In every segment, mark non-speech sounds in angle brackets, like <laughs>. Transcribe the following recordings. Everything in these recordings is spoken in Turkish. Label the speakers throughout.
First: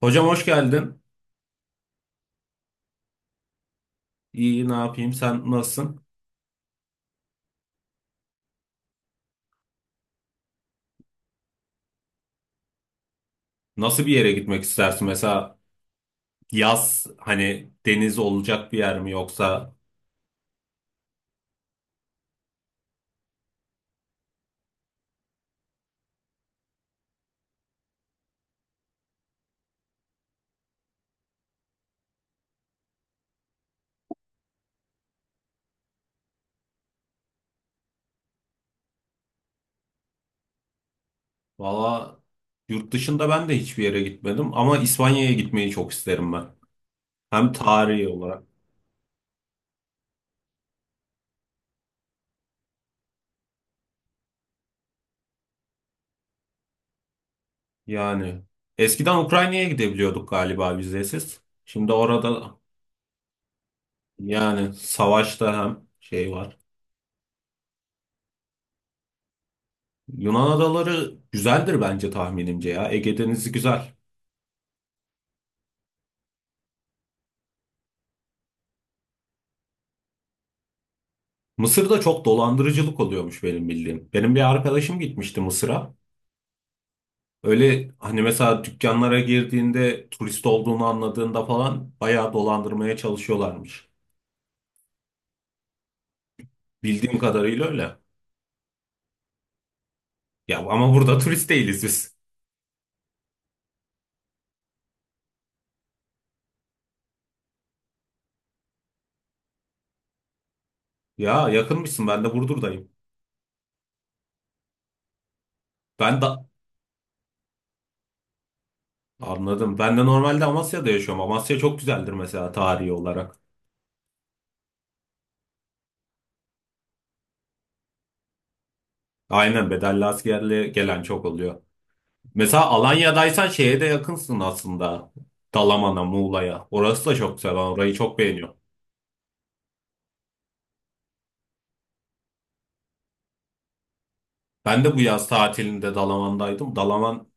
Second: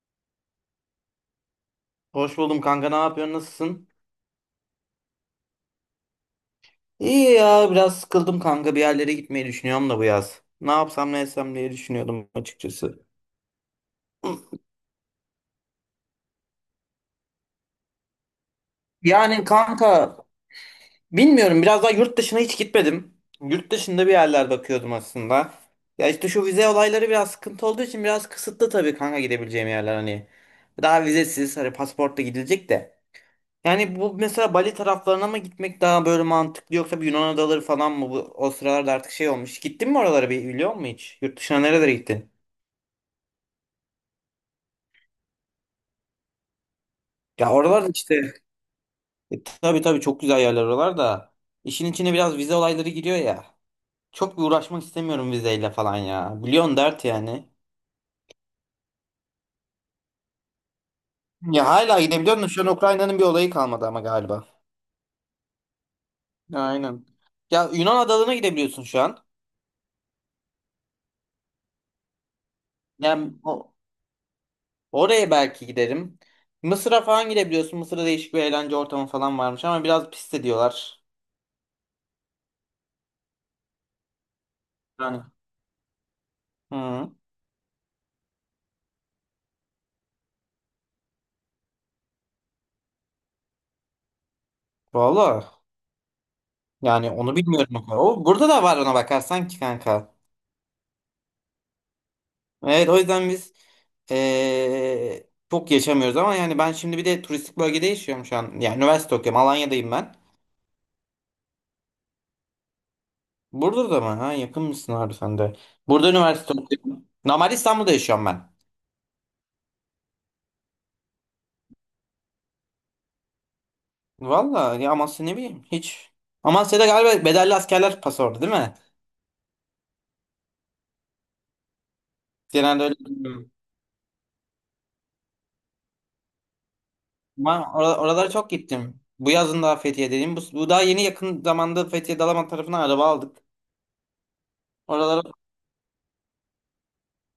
Speaker 1: Hocam hoş geldin.
Speaker 2: Hoş buldum kanka. Ne yapıyorsun? Nasılsın?
Speaker 1: İyi ne yapayım? Sen nasılsın?
Speaker 2: İyi ya. Biraz sıkıldım kanka. Bir yerlere gitmeyi düşünüyorum da bu yaz. Ne yapsam ne etsem diye düşünüyordum açıkçası.
Speaker 1: Nasıl bir yere gitmek istersin? Mesela yaz hani deniz olacak bir yer mi
Speaker 2: Yani
Speaker 1: yoksa
Speaker 2: kanka bilmiyorum. Biraz daha yurt dışına hiç gitmedim. Yurt dışında bir yerler bakıyordum aslında. Ya işte şu vize olayları biraz sıkıntı olduğu için biraz kısıtlı tabii kanka gidebileceğim yerler hani. Daha vizesiz hani pasaportla gidilecek de. Yani bu mesela Bali taraflarına mı gitmek daha böyle mantıklı, yoksa bir Yunan adaları falan mı, bu o sıralarda artık şey olmuş. Gittin mi oralara, bir biliyor musun hiç? Yurt dışına nerelere
Speaker 1: valla
Speaker 2: gittin?
Speaker 1: yurt dışında ben de hiçbir yere gitmedim ama İspanya'ya gitmeyi çok isterim ben. Hem
Speaker 2: Ya oralar da
Speaker 1: tarihi
Speaker 2: işte,
Speaker 1: olarak
Speaker 2: tabii tabii, çok güzel yerler oralar da. İşin içine biraz vize olayları giriyor ya. Çok bir uğraşmak istemiyorum vizeyle falan ya. Biliyorsun, dert yani.
Speaker 1: yani eskiden Ukrayna'ya gidebiliyorduk galiba vizesiz.
Speaker 2: Ya
Speaker 1: Şimdi
Speaker 2: hala gidebiliyorsun da,
Speaker 1: orada
Speaker 2: şu an Ukrayna'nın bir olayı kalmadı ama galiba.
Speaker 1: yani savaşta hem şey var.
Speaker 2: Aynen. Ya Yunan adalarına gidebiliyorsun şu an.
Speaker 1: Yunan adaları güzeldir bence tahminimce ya. Ege
Speaker 2: Yani
Speaker 1: Denizi
Speaker 2: o.
Speaker 1: güzel.
Speaker 2: Oraya belki giderim. Mısır'a falan gidebiliyorsun. Mısır'da değişik bir eğlence ortamı falan varmış ama biraz pis de diyorlar.
Speaker 1: Mısır'da çok dolandırıcılık oluyormuş benim bildiğim. Benim bir arkadaşım
Speaker 2: Yani.
Speaker 1: gitmişti Mısır'a.
Speaker 2: Hı.
Speaker 1: Öyle hani mesela dükkanlara girdiğinde turist olduğunu anladığında falan bayağı dolandırmaya çalışıyorlarmış.
Speaker 2: Valla. Yani
Speaker 1: Bildiğim
Speaker 2: onu
Speaker 1: kadarıyla
Speaker 2: bilmiyorum. O
Speaker 1: öyle.
Speaker 2: kadar. O, burada da var ona bakarsan ki kanka.
Speaker 1: Ya ama burada <laughs> turist değiliz biz.
Speaker 2: Evet, o yüzden biz çok yaşamıyoruz ama yani ben şimdi bir de turistik bölgede yaşıyorum şu an. Yani üniversite okuyorum. Alanya'dayım ben.
Speaker 1: Ya yakınmışsın, ben de Burdur'dayım.
Speaker 2: Burada mı? Ha, yakın mısın abi sen de? Burada
Speaker 1: Ben de
Speaker 2: üniversite okuyorum. Normal İstanbul'da yaşıyorum ben.
Speaker 1: anladım. Ben de normalde Amasya'da yaşıyorum. Amasya çok güzeldir mesela tarihi olarak.
Speaker 2: Valla ya, Amasya, ne bileyim hiç. Amasya'da galiba bedelli askerler pası orada değil mi?
Speaker 1: Aynen, bedelli askerle gelen çok oluyor. Mesela
Speaker 2: Genelde öyle,
Speaker 1: Alanya'daysan
Speaker 2: bilmiyorum.
Speaker 1: şeye de yakınsın aslında. Dalaman'a, Muğla'ya. Orası da çok güzel. Ben
Speaker 2: Ama
Speaker 1: orayı çok
Speaker 2: oralara çok
Speaker 1: beğeniyorum.
Speaker 2: gittim. Bu yazın daha Fethiye dedim. Bu daha yeni, yakın zamanda Fethiye Dalaman tarafına araba aldık.
Speaker 1: Ben de bu yaz
Speaker 2: Oralara
Speaker 1: tatilinde Dalaman'daydım. Dalaman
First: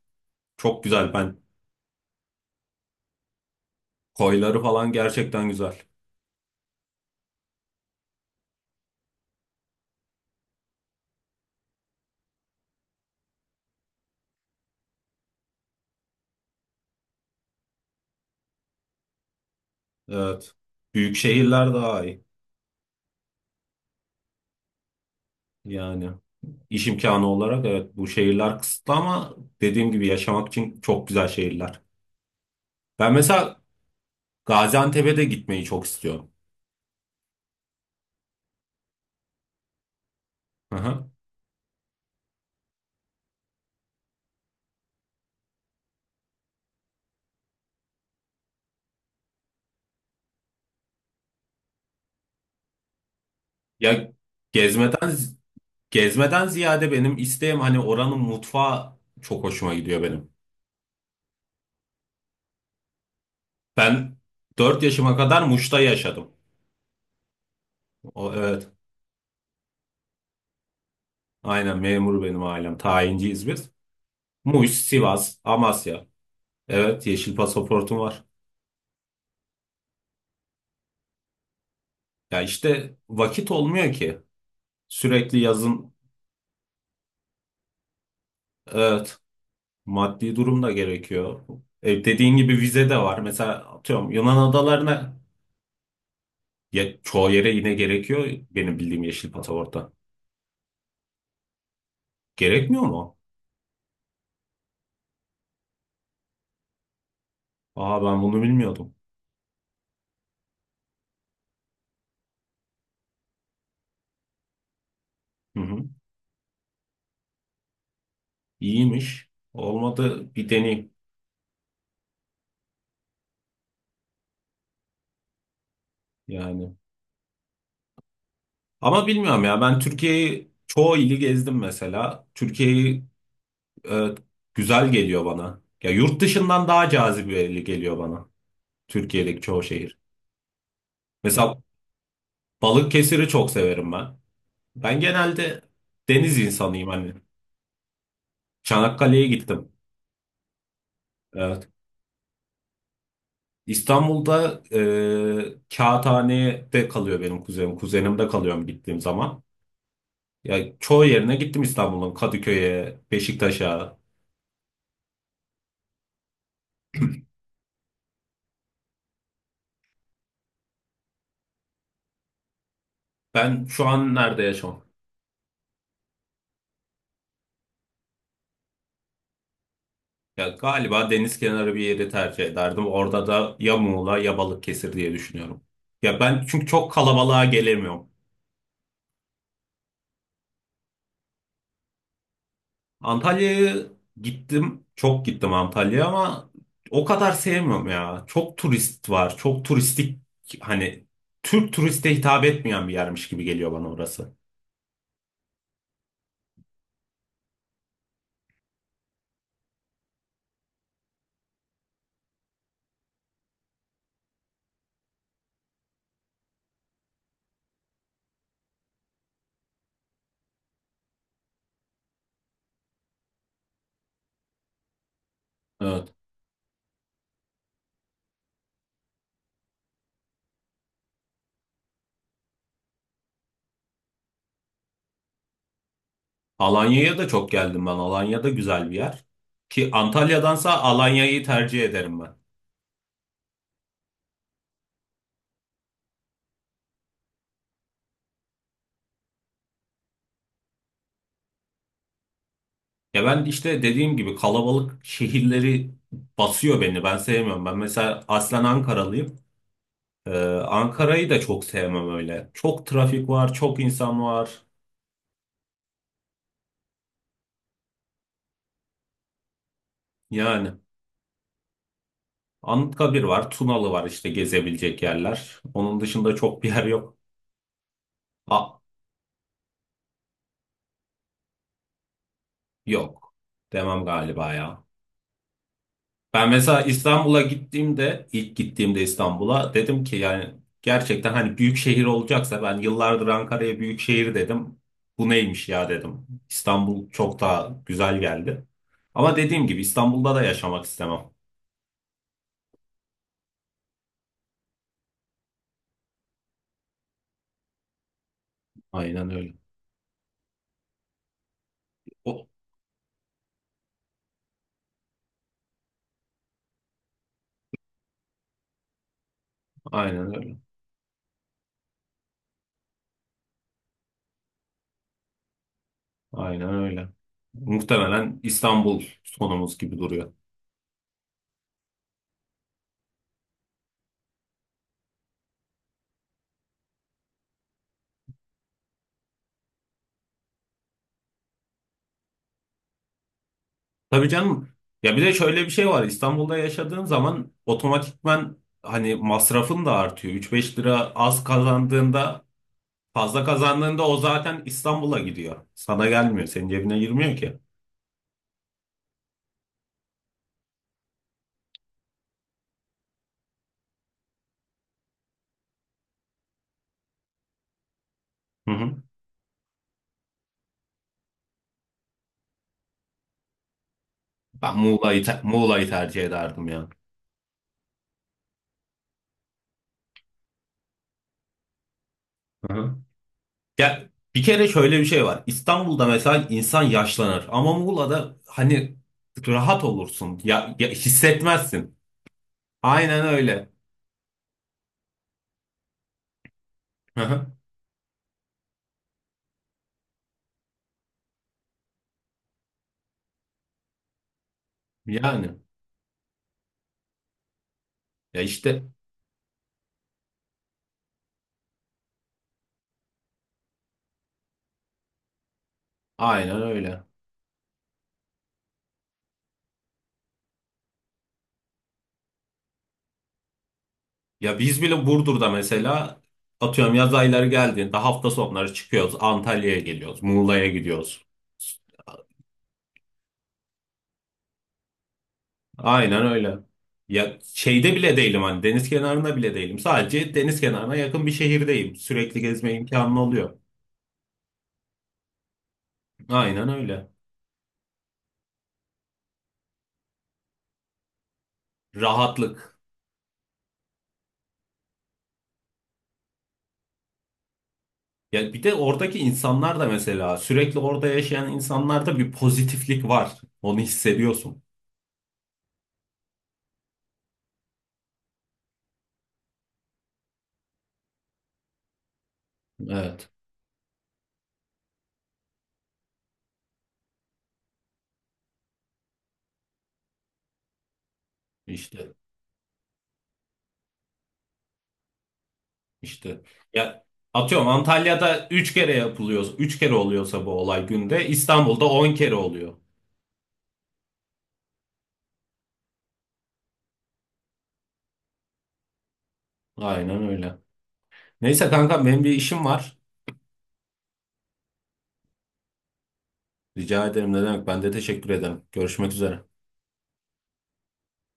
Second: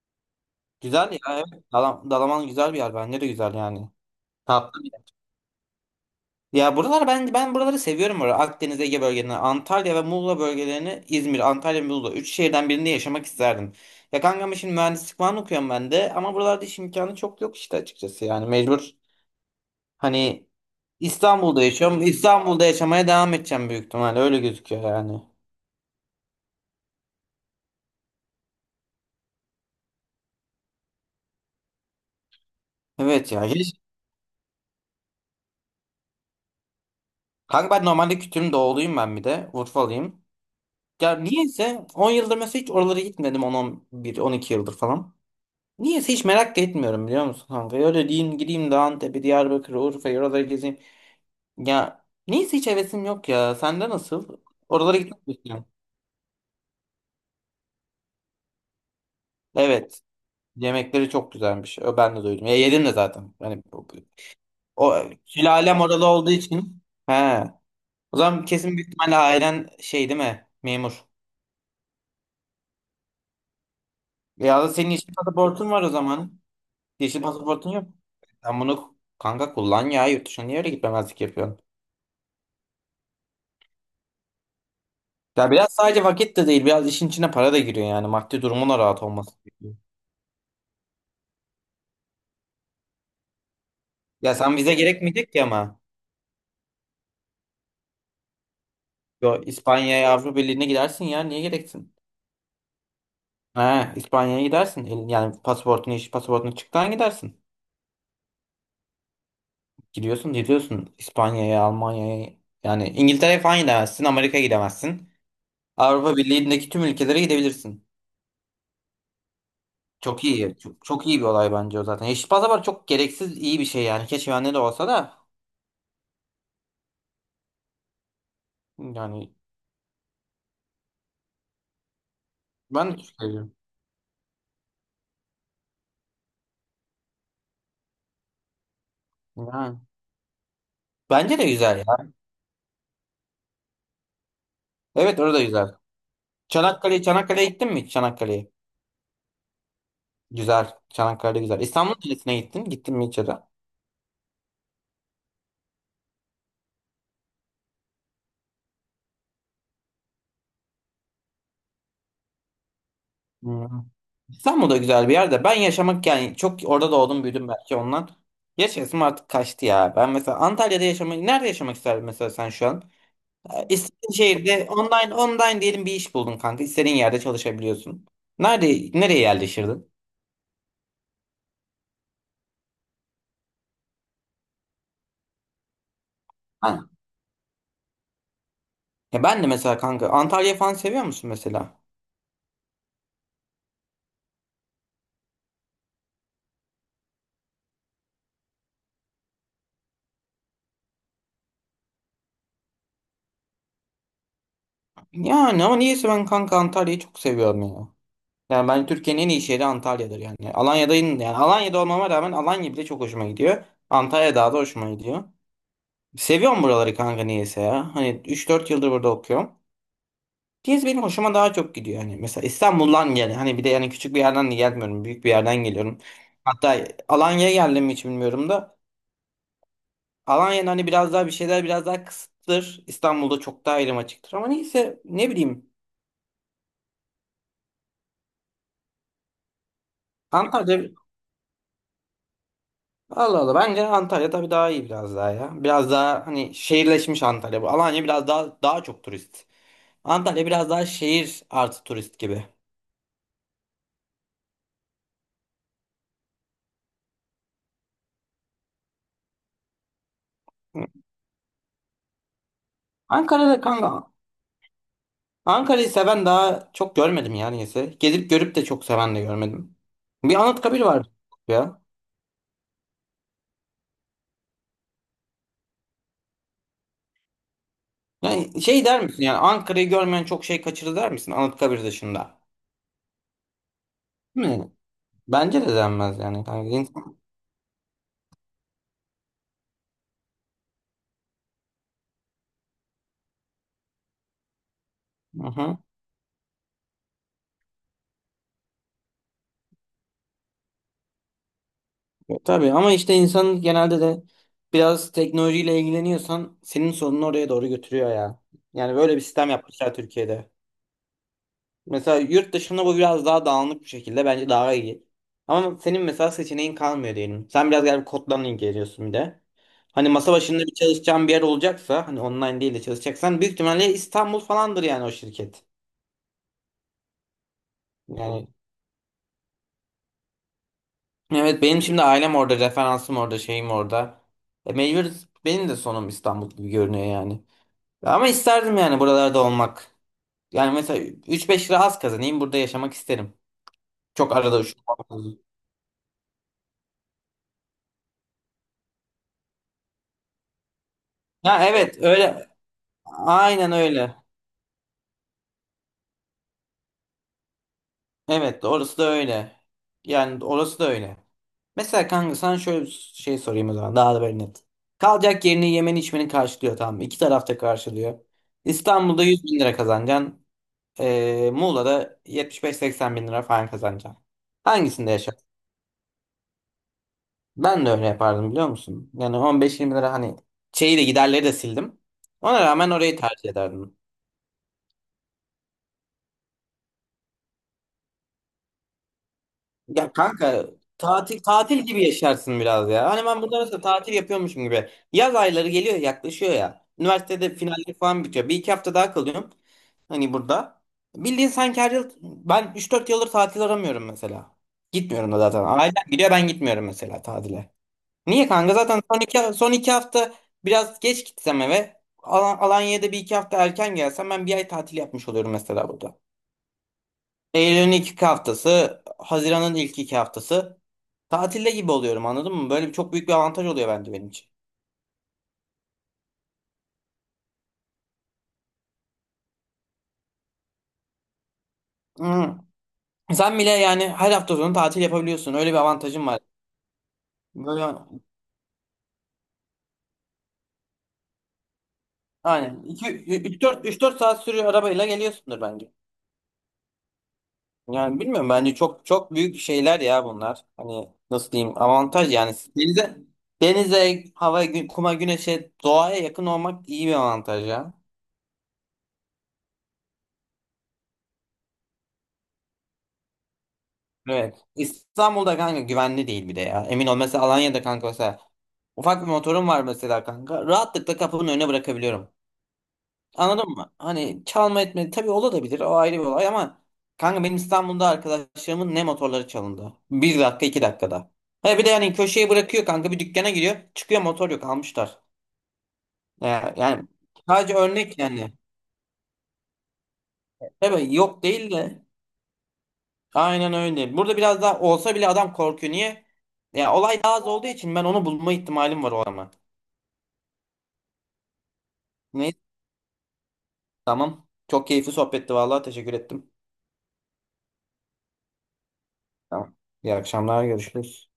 Speaker 1: çok
Speaker 2: güzel
Speaker 1: güzel.
Speaker 2: ya.
Speaker 1: Ben
Speaker 2: Evet. Dalaman güzel bir yer. Bence de güzel yani.
Speaker 1: koyları
Speaker 2: Tatlı
Speaker 1: falan
Speaker 2: bir yer.
Speaker 1: gerçekten güzel.
Speaker 2: Ya buralar, ben buraları seviyorum. Burada. Akdeniz Ege bölgelerini, Antalya ve Muğla bölgelerini, İzmir, Antalya, Muğla. Üç şehirden birinde yaşamak isterdim. Ya kankam, şimdi mühendislik falan okuyorum ben de. Ama buralarda iş imkanı çok yok işte, açıkçası. Yani mecbur. Hani
Speaker 1: Evet. Büyük
Speaker 2: İstanbul'da
Speaker 1: şehirler
Speaker 2: yaşıyorum.
Speaker 1: daha iyi.
Speaker 2: İstanbul'da yaşamaya devam edeceğim büyük ihtimalle. Öyle gözüküyor yani.
Speaker 1: Yani iş imkanı olarak evet bu şehirler kısıtlı ama dediğim gibi yaşamak için çok güzel şehirler. Ben
Speaker 2: Evet ya.
Speaker 1: mesela
Speaker 2: Hiç.
Speaker 1: Gaziantep'e de gitmeyi çok istiyorum.
Speaker 2: Kanka ben normalde Kütüm doğuluyum ben bir de. Urfalıyım.
Speaker 1: Hı hı.
Speaker 2: Ya niyeyse 10 yıldır mesela hiç oralara gitmedim. On, on bir, on iki yıldır falan. Niyeyse hiç merak da etmiyorum, biliyor musun kanka? Öyle diyeyim, gideyim de Antep'i, Diyarbakır'ı, Urfa'yı, oraları gezeyim. Ya niyeyse hiç hevesim yok ya. Sende
Speaker 1: Ya
Speaker 2: nasıl? Oralara
Speaker 1: gezmeden
Speaker 2: gitmek mi istiyorsun?
Speaker 1: Gezmeden ziyade benim isteğim hani oranın mutfağı çok hoşuma
Speaker 2: Evet.
Speaker 1: gidiyor benim.
Speaker 2: Yemekleri çok güzelmiş. Ben de duydum. Ya yedim de zaten. Hani,
Speaker 1: Ben 4
Speaker 2: o
Speaker 1: yaşıma kadar Muş'ta
Speaker 2: sülalem oralı
Speaker 1: yaşadım.
Speaker 2: olduğu için. He. O zaman
Speaker 1: Evet.
Speaker 2: kesin, büyük ihtimalle ailen şey değil mi, memur?
Speaker 1: Aynen memur benim ailem. Tayinciyiz biz.
Speaker 2: Ya da
Speaker 1: Muş,
Speaker 2: senin yeşil
Speaker 1: Sivas,
Speaker 2: pasaportun var o
Speaker 1: Amasya.
Speaker 2: zaman.
Speaker 1: Evet,
Speaker 2: Yeşil
Speaker 1: yeşil
Speaker 2: pasaportun yok.
Speaker 1: pasaportum var.
Speaker 2: Sen bunu kanka kullan ya, yurt dışına niye öyle gitmemezlik yapıyorsun?
Speaker 1: Ya işte vakit olmuyor ki. Sürekli
Speaker 2: Ya biraz
Speaker 1: yazın
Speaker 2: sadece vakit de değil, biraz işin içine para da giriyor yani, maddi durumun da rahat
Speaker 1: evet
Speaker 2: olması gerekiyor.
Speaker 1: maddi durum da gerekiyor. E, dediğin gibi vize de var. Mesela atıyorum
Speaker 2: Ya
Speaker 1: Yunan
Speaker 2: sen, vize
Speaker 1: adalarına
Speaker 2: gerekmeyecek ki ama.
Speaker 1: ya, çoğu yere yine gerekiyor benim bildiğim yeşil
Speaker 2: Yo,
Speaker 1: pasaportta.
Speaker 2: İspanya'ya, Avrupa Birliği'ne gidersin ya, niye gereksin?
Speaker 1: Gerekmiyor mu?
Speaker 2: He, İspanya'ya gidersin. Yani pasaportun, yeşil pasaportun çıktığı an gidersin.
Speaker 1: Aa, ben bunu bilmiyordum.
Speaker 2: Gidiyorsun, gidiyorsun İspanya'ya, Almanya'ya, yani İngiltere'ye falan gidemezsin, Amerika'ya gidemezsin.
Speaker 1: Hı hı.
Speaker 2: Avrupa Birliği'ndeki tüm ülkelere gidebilirsin.
Speaker 1: İyiymiş.
Speaker 2: Çok
Speaker 1: Olmadı bir
Speaker 2: iyi. Çok,
Speaker 1: deneyim
Speaker 2: çok iyi bir olay bence o zaten. Yeşil pasaport çok gereksiz iyi bir şey yani. Keşke bende de olsa da
Speaker 1: yani. Ama
Speaker 2: yani,
Speaker 1: bilmiyorum ya, ben Türkiye'yi çoğu ili gezdim mesela.
Speaker 2: ben de
Speaker 1: Türkiye'yi
Speaker 2: düşünüyorum.
Speaker 1: e, güzel geliyor bana. Ya yurt dışından daha cazibeli geliyor bana. Türkiye'deki çoğu
Speaker 2: Yani,
Speaker 1: şehir.
Speaker 2: bence de
Speaker 1: Mesela
Speaker 2: güzel ya.
Speaker 1: Balıkesir'i çok severim ben. Ben
Speaker 2: Evet, orada
Speaker 1: genelde
Speaker 2: güzel.
Speaker 1: deniz insanıyım
Speaker 2: Çanakkale,
Speaker 1: hani.
Speaker 2: Çanakkale'ye gittin mi hiç? Çanakkale'ye.
Speaker 1: Çanakkale'ye gittim.
Speaker 2: Güzel. Çanakkale güzel.
Speaker 1: Evet.
Speaker 2: İstanbul Kalesi'ne gittin. Gittin mi hiç, ya da?
Speaker 1: İstanbul'da Kağıthane'de kalıyor benim kuzenim. Kuzenimde kalıyorum gittiğim zaman. Ya çoğu yerine gittim İstanbul'un. Kadıköy'e,
Speaker 2: Hı.
Speaker 1: Beşiktaş'a.
Speaker 2: İstanbul da güzel bir yer de, ben yaşamak yani çok, orada doğdum büyüdüm belki ondan. Yaşasım artık kaçtı ya. Ben mesela Antalya'da yaşamak, nerede yaşamak isterdin mesela sen şu an?
Speaker 1: Ben şu
Speaker 2: İstediğin
Speaker 1: an nerede
Speaker 2: şehirde,
Speaker 1: yaşıyorum?
Speaker 2: online online diyelim, bir iş buldun kanka. İstediğin yerde çalışabiliyorsun. Nerede, nereye yerleşirdin?
Speaker 1: Ya galiba deniz kenarı bir yeri tercih ederdim. Orada da ya Muğla ya Balıkesir diye düşünüyorum. Ya ben çünkü
Speaker 2: Ha.
Speaker 1: çok kalabalığa gelemiyorum.
Speaker 2: Ya ben de mesela kanka, Antalya falan seviyor musun mesela?
Speaker 1: Antalya'ya gittim. Çok gittim Antalya'ya ama o kadar sevmiyorum ya. Çok turist var. Çok turistik, hani Türk turiste hitap etmeyen bir yermiş gibi geliyor bana orası.
Speaker 2: Yani ama niyeyse ben kanka Antalya'yı çok seviyorum ya. Yani ben, Türkiye'nin en iyi şehri Antalya'dır yani. Alanya'dayım yani, Alanya'da olmama rağmen Alanya bile çok hoşuma gidiyor. Antalya daha da hoşuma gidiyor. Seviyorum buraları kanka niyeyse ya. Hani üç dört yıldır burada okuyorum. Diyez benim hoşuma daha çok gidiyor. Hani mesela İstanbul'dan gel. Hani bir de, yani küçük bir yerden de gelmiyorum. Büyük bir yerden geliyorum.
Speaker 1: Evet.
Speaker 2: Hatta Alanya'ya geldim mi hiç bilmiyorum da. Alanya'nın hani, biraz daha bir şeyler biraz daha kısıttır. İstanbul'da çok daha elim açıktır. Ama neyse, ne bileyim.
Speaker 1: Alanya'ya da çok geldim ben. Alanya'da güzel bir yer. Ki Antalya'dansa
Speaker 2: Antalya,
Speaker 1: Alanya'yı tercih ederim ben.
Speaker 2: Allah Allah, bence Antalya tabii daha iyi, biraz daha ya. Biraz daha hani şehirleşmiş Antalya. Bu Alanya biraz daha çok turist. Antalya biraz daha şehir artı turist gibi.
Speaker 1: Ya ben işte dediğim gibi kalabalık şehirleri basıyor beni. Ben sevmiyorum. Ben mesela aslen Ankaralıyım. Ee, Ankara'yı da çok sevmem öyle. Çok trafik var, çok
Speaker 2: Kanka,
Speaker 1: insan var.
Speaker 2: Ankara'yı seven daha çok görmedim ya niyeyse. Gezip görüp de çok seven de görmedim. Bir
Speaker 1: Yani
Speaker 2: Anıtkabir var ya.
Speaker 1: Anıtkabir var, Tunalı var işte gezebilecek yerler. Onun dışında çok bir yer yok.
Speaker 2: Yani
Speaker 1: A
Speaker 2: şey, der misin yani, Ankara'yı görmeyen çok şey kaçırır, der misin Anıtkabir dışında
Speaker 1: yok, demem galiba
Speaker 2: mi?
Speaker 1: ya.
Speaker 2: Bence de denmez yani.
Speaker 1: Ben
Speaker 2: Yani.
Speaker 1: mesela İstanbul'a gittiğimde, ilk gittiğimde İstanbul'a dedim ki yani gerçekten hani büyük şehir olacaksa, ben yıllardır Ankara'ya büyük şehir dedim. Bu neymiş
Speaker 2: Aha.
Speaker 1: ya dedim. İstanbul çok daha güzel geldi. Ama dediğim gibi İstanbul'da da yaşamak istemem.
Speaker 2: Tabii ama işte insan, genelde de biraz teknolojiyle ilgileniyorsan, senin sorununu oraya doğru götürüyor ya. Yani böyle bir
Speaker 1: Aynen
Speaker 2: sistem
Speaker 1: öyle.
Speaker 2: yapmışlar Türkiye'de. Mesela
Speaker 1: O,
Speaker 2: yurt dışında bu biraz daha dağınık bir şekilde, bence daha iyi. Ama senin mesela seçeneğin kalmıyor diyelim. Sen biraz galiba kodlarla ilgileniyorsun bir de. Hani masa
Speaker 1: aynen öyle.
Speaker 2: başında bir çalışacağın bir yer olacaksa, hani online değil de çalışacaksan, büyük ihtimalle İstanbul falandır yani o şirket.
Speaker 1: Aynen öyle. Muhtemelen
Speaker 2: Yani
Speaker 1: İstanbul sonumuz gibi duruyor.
Speaker 2: evet, benim şimdi ailem orada, referansım orada, şeyim orada. Mecbur benim de sonum İstanbul gibi görünüyor yani. Ama isterdim yani buralarda olmak. Yani mesela üç beş lira az kazanayım, burada yaşamak isterim.
Speaker 1: Tabii
Speaker 2: Çok arada
Speaker 1: canım.
Speaker 2: uçurmam
Speaker 1: Ya bir de
Speaker 2: lazım.
Speaker 1: şöyle bir şey var. İstanbul'da yaşadığın zaman otomatikman hani masrafın da artıyor. Üç beş lira az
Speaker 2: Ya evet,
Speaker 1: kazandığında,
Speaker 2: öyle.
Speaker 1: fazla
Speaker 2: Aynen
Speaker 1: kazandığında
Speaker 2: öyle.
Speaker 1: o zaten İstanbul'a gidiyor. Sana gelmiyor. Senin cebine girmiyor ki.
Speaker 2: Evet, orası da öyle. Yani orası da öyle. Mesela kanka sana şöyle bir şey sorayım o zaman, daha da böyle net. Kalacak yerini, yemeni, içmeni karşılıyor, tamam mı? İki tarafta karşılıyor.
Speaker 1: Hı hı.
Speaker 2: İstanbul'da 100 bin lira kazanacaksın. Muğla'da 75-80 bin lira falan kazanacaksın.
Speaker 1: Ben
Speaker 2: Hangisinde yaşarsın?
Speaker 1: Muğla'yı tercih ederdim ya.
Speaker 2: Ben de öyle yapardım, biliyor musun? Yani 15-20 lira hani, şeyi de giderleri de sildim. Ona
Speaker 1: Hı
Speaker 2: rağmen
Speaker 1: hı.
Speaker 2: orayı tercih ederdim.
Speaker 1: Ya bir kere şöyle bir şey var. İstanbul'da mesela insan yaşlanır ama Muğla'da hani rahat
Speaker 2: Ya
Speaker 1: olursun.
Speaker 2: kanka
Speaker 1: Ya, ya
Speaker 2: tatil tatil
Speaker 1: hissetmezsin.
Speaker 2: gibi yaşarsın biraz ya.
Speaker 1: Aynen
Speaker 2: Hani ben burada
Speaker 1: öyle.
Speaker 2: mesela tatil yapıyormuşum gibi. Yaz ayları geliyor, yaklaşıyor ya.
Speaker 1: Hı hı.
Speaker 2: Üniversitede finaller falan bitiyor. Bir iki hafta daha kalıyorum. Hani burada. Bildiğin sanki her yıl ben, üç dört yıldır tatil aramıyorum mesela. Gitmiyorum da
Speaker 1: Yani
Speaker 2: zaten. Ailem gidiyor, ben gitmiyorum mesela tatile.
Speaker 1: ya
Speaker 2: Niye kanka?
Speaker 1: işte
Speaker 2: Zaten son iki hafta biraz geç gitsem eve. Alanya'da bir iki hafta erken gelsem, ben bir ay tatil yapmış oluyorum mesela burada.
Speaker 1: aynen öyle.
Speaker 2: Eylül'ün ilk iki haftası, Haziran'ın ilk iki haftası. Tatilde gibi oluyorum, anladın mı? Böyle bir, çok büyük bir avantaj oluyor bence benim için.
Speaker 1: Ya biz bile Burdur'da mesela atıyorum yaz ayları geldiğinde hafta sonları çıkıyoruz. Antalya'ya geliyoruz. Muğla'ya gidiyoruz.
Speaker 2: Hmm. Sen bile yani her hafta sonu tatil yapabiliyorsun. Öyle bir
Speaker 1: Aynen
Speaker 2: avantajın var.
Speaker 1: öyle. Ya
Speaker 2: Böyle,
Speaker 1: şeyde bile değilim, hani deniz kenarında bile değilim. Sadece deniz kenarına yakın bir şehirdeyim. Sürekli gezme
Speaker 2: aynen,
Speaker 1: imkanı oluyor.
Speaker 2: 3-4 saat sürüyor arabayla geliyorsundur bence.
Speaker 1: Aynen öyle.
Speaker 2: Yani bilmiyorum, bence çok çok büyük şeyler ya bunlar. Hani nasıl diyeyim, avantaj yani,
Speaker 1: Rahatlık.
Speaker 2: denize, hava, kuma, güneşe, doğaya yakın olmak iyi bir avantaj ya.
Speaker 1: Ya bir de oradaki insanlar da mesela, sürekli orada yaşayan insanlarda bir pozitiflik var. Onu
Speaker 2: Evet.
Speaker 1: hissediyorsun.
Speaker 2: İstanbul'da kanka güvenli değil bir de ya. Emin ol, mesela Alanya'da kanka, mesela ufak bir motorum var mesela kanka. Rahatlıkla kapının önüne bırakabiliyorum.
Speaker 1: Evet.
Speaker 2: Anladın mı? Hani çalma etme tabii olabilir, o ayrı bir olay ama, kanka benim İstanbul'da arkadaşlarımın ne motorları çalındı. Bir dakika iki dakikada. He, bir de
Speaker 1: İşte.
Speaker 2: yani köşeye bırakıyor kanka, bir dükkana giriyor çıkıyor, motor yok, almışlar.
Speaker 1: İşte ya
Speaker 2: Yani,
Speaker 1: atıyorum
Speaker 2: sadece örnek
Speaker 1: Antalya'da
Speaker 2: yani.
Speaker 1: 3 kere yapılıyor. Üç kere oluyorsa bu olay,
Speaker 2: Tabii
Speaker 1: günde
Speaker 2: yok değil
Speaker 1: İstanbul'da
Speaker 2: de.
Speaker 1: 10 kere oluyor.
Speaker 2: Aynen öyle. Burada biraz daha olsa bile adam korkuyor. Niye? Ya olay daha az olduğu için ben onu bulma ihtimalim var o, ama.
Speaker 1: Aynen öyle. Neyse kanka benim bir
Speaker 2: Neyse,
Speaker 1: işim var.
Speaker 2: tamam. Çok keyifli sohbetti vallahi, teşekkür ettim.
Speaker 1: Rica ederim, ne demek. Ben de teşekkür ederim. Görüşmek üzere.
Speaker 2: Tamam. İyi akşamlar, görüşürüz.